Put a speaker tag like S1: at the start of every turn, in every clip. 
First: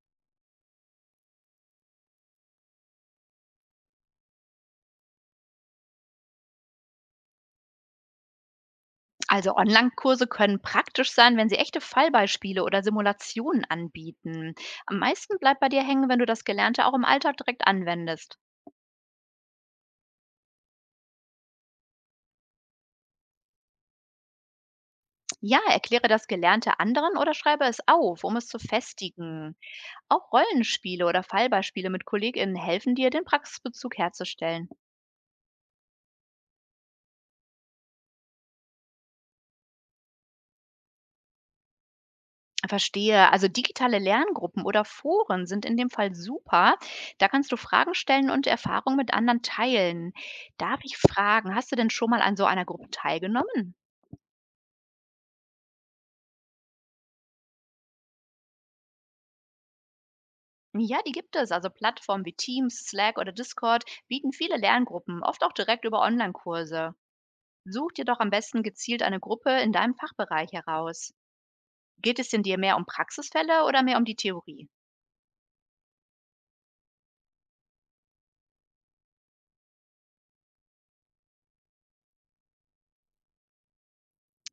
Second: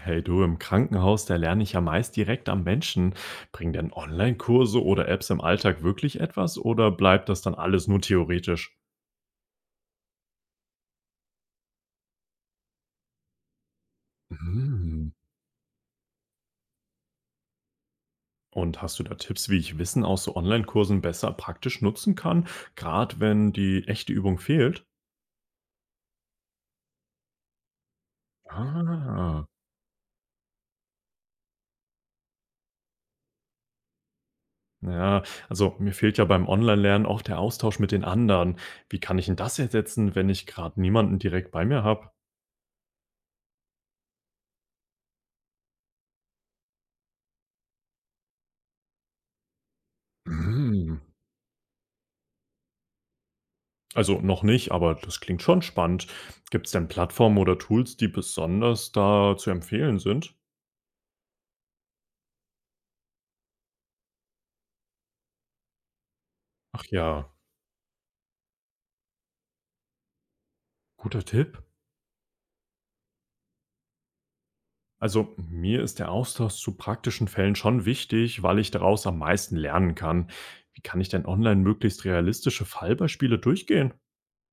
S1: Hey du, im Krankenhaus, da lerne ich ja meist direkt am Menschen. Bringen denn Online-Kurse oder Apps im Alltag wirklich etwas oder bleibt das dann alles nur theoretisch?
S2: Also Online-Kurse können praktisch sein, wenn sie echte Fallbeispiele oder Simulationen anbieten. Am
S1: Hm.
S2: meisten bleibt bei dir hängen, wenn du das Gelernte auch im Alltag direkt anwendest.
S1: Und hast du da Tipps, wie ich Wissen aus so Online-Kursen besser praktisch nutzen kann, gerade wenn die echte Übung fehlt?
S2: Ja, erkläre das Gelernte anderen oder schreibe es auf, um es zu
S1: Ah.
S2: festigen. Auch Rollenspiele oder Fallbeispiele mit KollegInnen helfen dir, den Praxisbezug herzustellen.
S1: Ja, also mir fehlt ja beim Online-Lernen auch der Austausch mit den anderen. Wie kann ich denn das ersetzen, wenn ich gerade niemanden direkt bei mir habe?
S2: Verstehe. Also digitale Lerngruppen oder Foren sind in dem Fall super. Da kannst du Fragen stellen und Erfahrungen mit anderen teilen. Darf ich
S1: Hm.
S2: fragen, hast du denn schon mal an so einer Gruppe teilgenommen?
S1: Also noch nicht, aber das klingt schon spannend. Gibt es denn Plattformen oder Tools, die besonders da zu empfehlen sind?
S2: Ja, die gibt es. Also Plattformen wie Teams, Slack oder Discord bieten viele Lerngruppen, oft auch direkt über
S1: Ach
S2: Online-Kurse.
S1: ja,
S2: Such dir doch am besten gezielt eine Gruppe in deinem Fachbereich heraus.
S1: guter Tipp.
S2: Geht es denn dir mehr um Praxisfälle oder mehr um die Theorie?
S1: Also mir ist der Austausch zu praktischen Fällen schon wichtig, weil ich daraus am meisten lernen kann. Wie kann ich denn online möglichst realistische Fallbeispiele durchgehen?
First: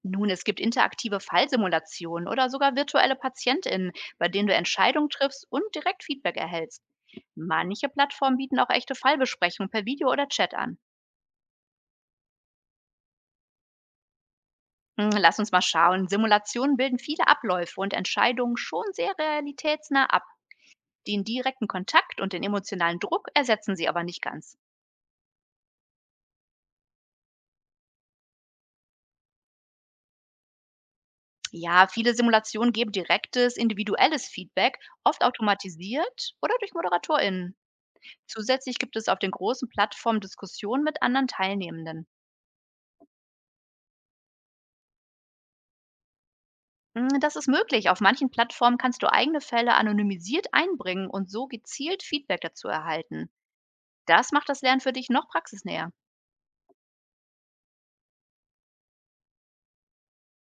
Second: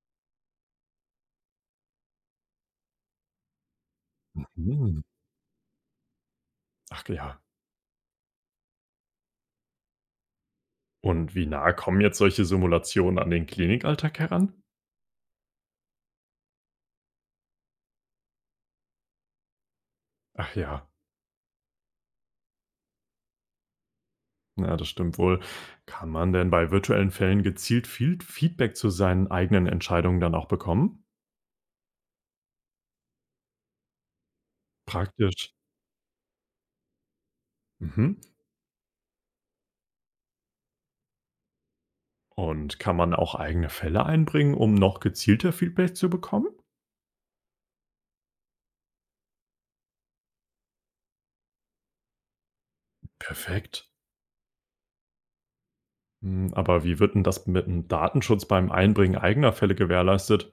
S2: Nun, es gibt interaktive Fallsimulationen oder sogar virtuelle PatientInnen, bei denen du
S1: Hm.
S2: Entscheidungen triffst und direkt Feedback erhältst.
S1: Ach ja.
S2: Manche Plattformen bieten auch echte Fallbesprechungen per Video oder Chat an.
S1: Und wie nah kommen jetzt solche Simulationen an den Klinikalltag heran?
S2: Lass uns mal schauen. Simulationen bilden viele Abläufe und Entscheidungen schon sehr realitätsnah ab.
S1: Ach ja.
S2: Den direkten Kontakt und den emotionalen Druck ersetzen sie aber nicht ganz.
S1: Ja, das stimmt wohl. Kann man denn bei virtuellen Fällen gezielt viel Feedback zu seinen eigenen Entscheidungen dann auch bekommen?
S2: Ja, viele Simulationen geben direktes, individuelles Feedback, oft
S1: Praktisch.
S2: automatisiert oder durch ModeratorInnen.
S1: Mhm.
S2: Zusätzlich gibt es auf den großen Plattformen Diskussionen mit anderen Teilnehmenden.
S1: Und kann man auch eigene Fälle einbringen, um noch gezielter Feedback zu bekommen?
S2: Das ist möglich. Auf manchen Plattformen kannst du eigene Fälle anonymisiert einbringen und so gezielt Feedback dazu erhalten.
S1: Perfekt.
S2: Das macht das Lernen für dich noch praxisnäher.
S1: Hm, aber wie wird denn das mit dem Datenschutz beim Einbringen eigener Fälle gewährleistet?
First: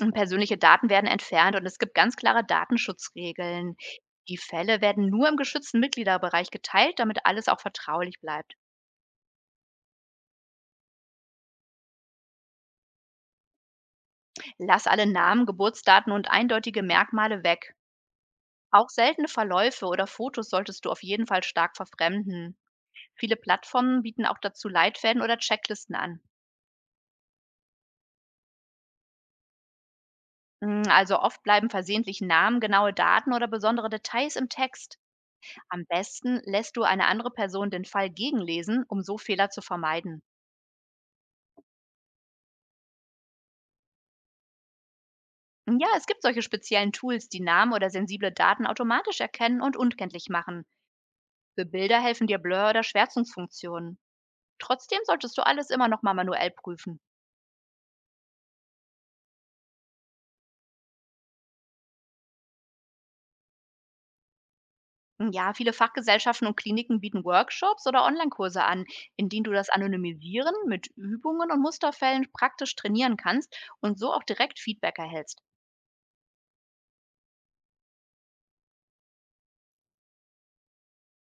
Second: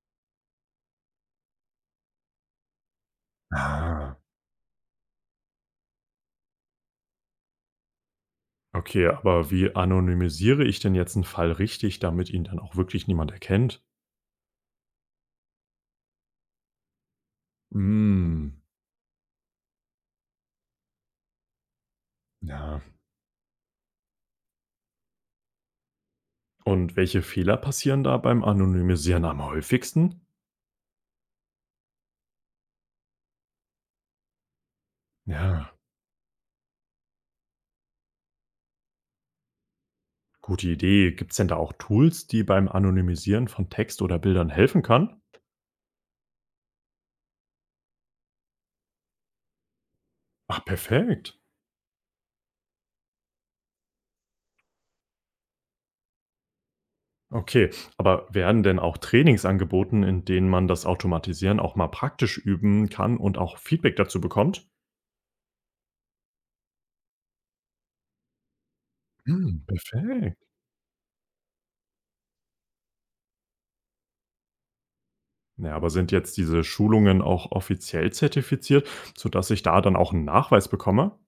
S2: Und persönliche Daten werden entfernt und es gibt ganz klare Datenschutzregeln.
S1: Ah.
S2: Die Fälle werden nur im geschützten Mitgliederbereich geteilt, damit alles auch vertraulich bleibt.
S1: Okay, aber wie anonymisiere ich denn jetzt einen Fall richtig, damit ihn dann auch wirklich niemand erkennt?
S2: Lass alle Namen, Geburtsdaten und eindeutige Merkmale weg.
S1: Hm,
S2: Auch seltene Verläufe oder Fotos solltest du auf jeden Fall stark verfremden.
S1: ja.
S2: Viele Plattformen bieten auch dazu Leitfäden oder Checklisten an.
S1: Und welche Fehler passieren da beim Anonymisieren am häufigsten?
S2: Also oft bleiben versehentlich Namen, genaue Daten oder besondere Details im Text.
S1: Ja,
S2: Am besten lässt du eine andere Person den Fall gegenlesen, um so Fehler zu vermeiden.
S1: gute Idee. Gibt's denn da auch Tools, die beim Anonymisieren von Text oder Bildern helfen kann?
S2: Ja, es gibt solche speziellen Tools, die Namen oder sensible Daten automatisch erkennen und unkenntlich
S1: Ach,
S2: machen.
S1: perfekt.
S2: Für Bilder helfen dir Blur- oder Schwärzungsfunktionen. Trotzdem solltest du alles immer noch mal manuell prüfen.
S1: Okay, aber werden denn auch Trainings angeboten, in denen man das Automatisieren auch mal praktisch üben kann und auch Feedback dazu bekommt?
S2: Ja, viele Fachgesellschaften und Kliniken bieten Workshops oder Online-Kurse an, in denen du
S1: Hm,
S2: das
S1: perfekt.
S2: Anonymisieren mit Übungen und Musterfällen praktisch trainieren kannst und so auch direkt Feedback erhältst.
S1: Ja, aber sind jetzt diese Schulungen auch offiziell zertifiziert, sodass ich da dann auch einen Nachweis bekomme?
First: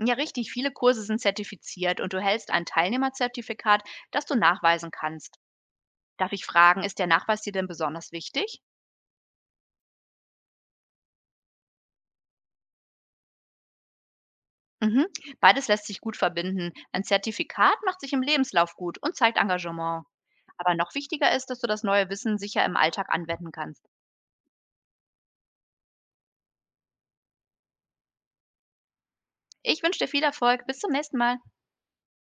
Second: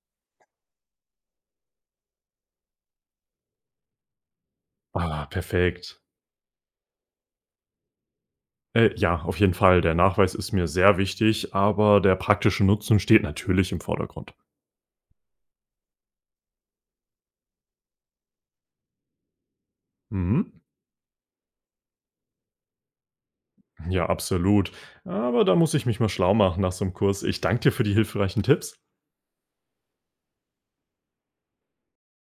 S2: Ja, richtig, viele Kurse sind zertifiziert und du hältst ein Teilnehmerzertifikat, das du nachweisen
S1: Ah,
S2: kannst.
S1: perfekt.
S2: Darf ich fragen, ist der Nachweis dir denn besonders wichtig?
S1: Ja, auf jeden Fall. Der Nachweis ist mir sehr wichtig, aber der praktische Nutzen steht natürlich im Vordergrund.
S2: Mhm. Beides lässt sich gut verbinden. Ein Zertifikat macht sich im Lebenslauf gut und zeigt Engagement.
S1: Mhm.
S2: Aber noch wichtiger ist, dass du das neue Wissen sicher im Alltag anwenden kannst.
S1: Ja, absolut. Aber da muss ich mich mal schlau machen nach so einem Kurs. Ich danke dir für die hilfreichen Tipps.
S2: Ich wünsche dir viel Erfolg. Bis zum nächsten Mal.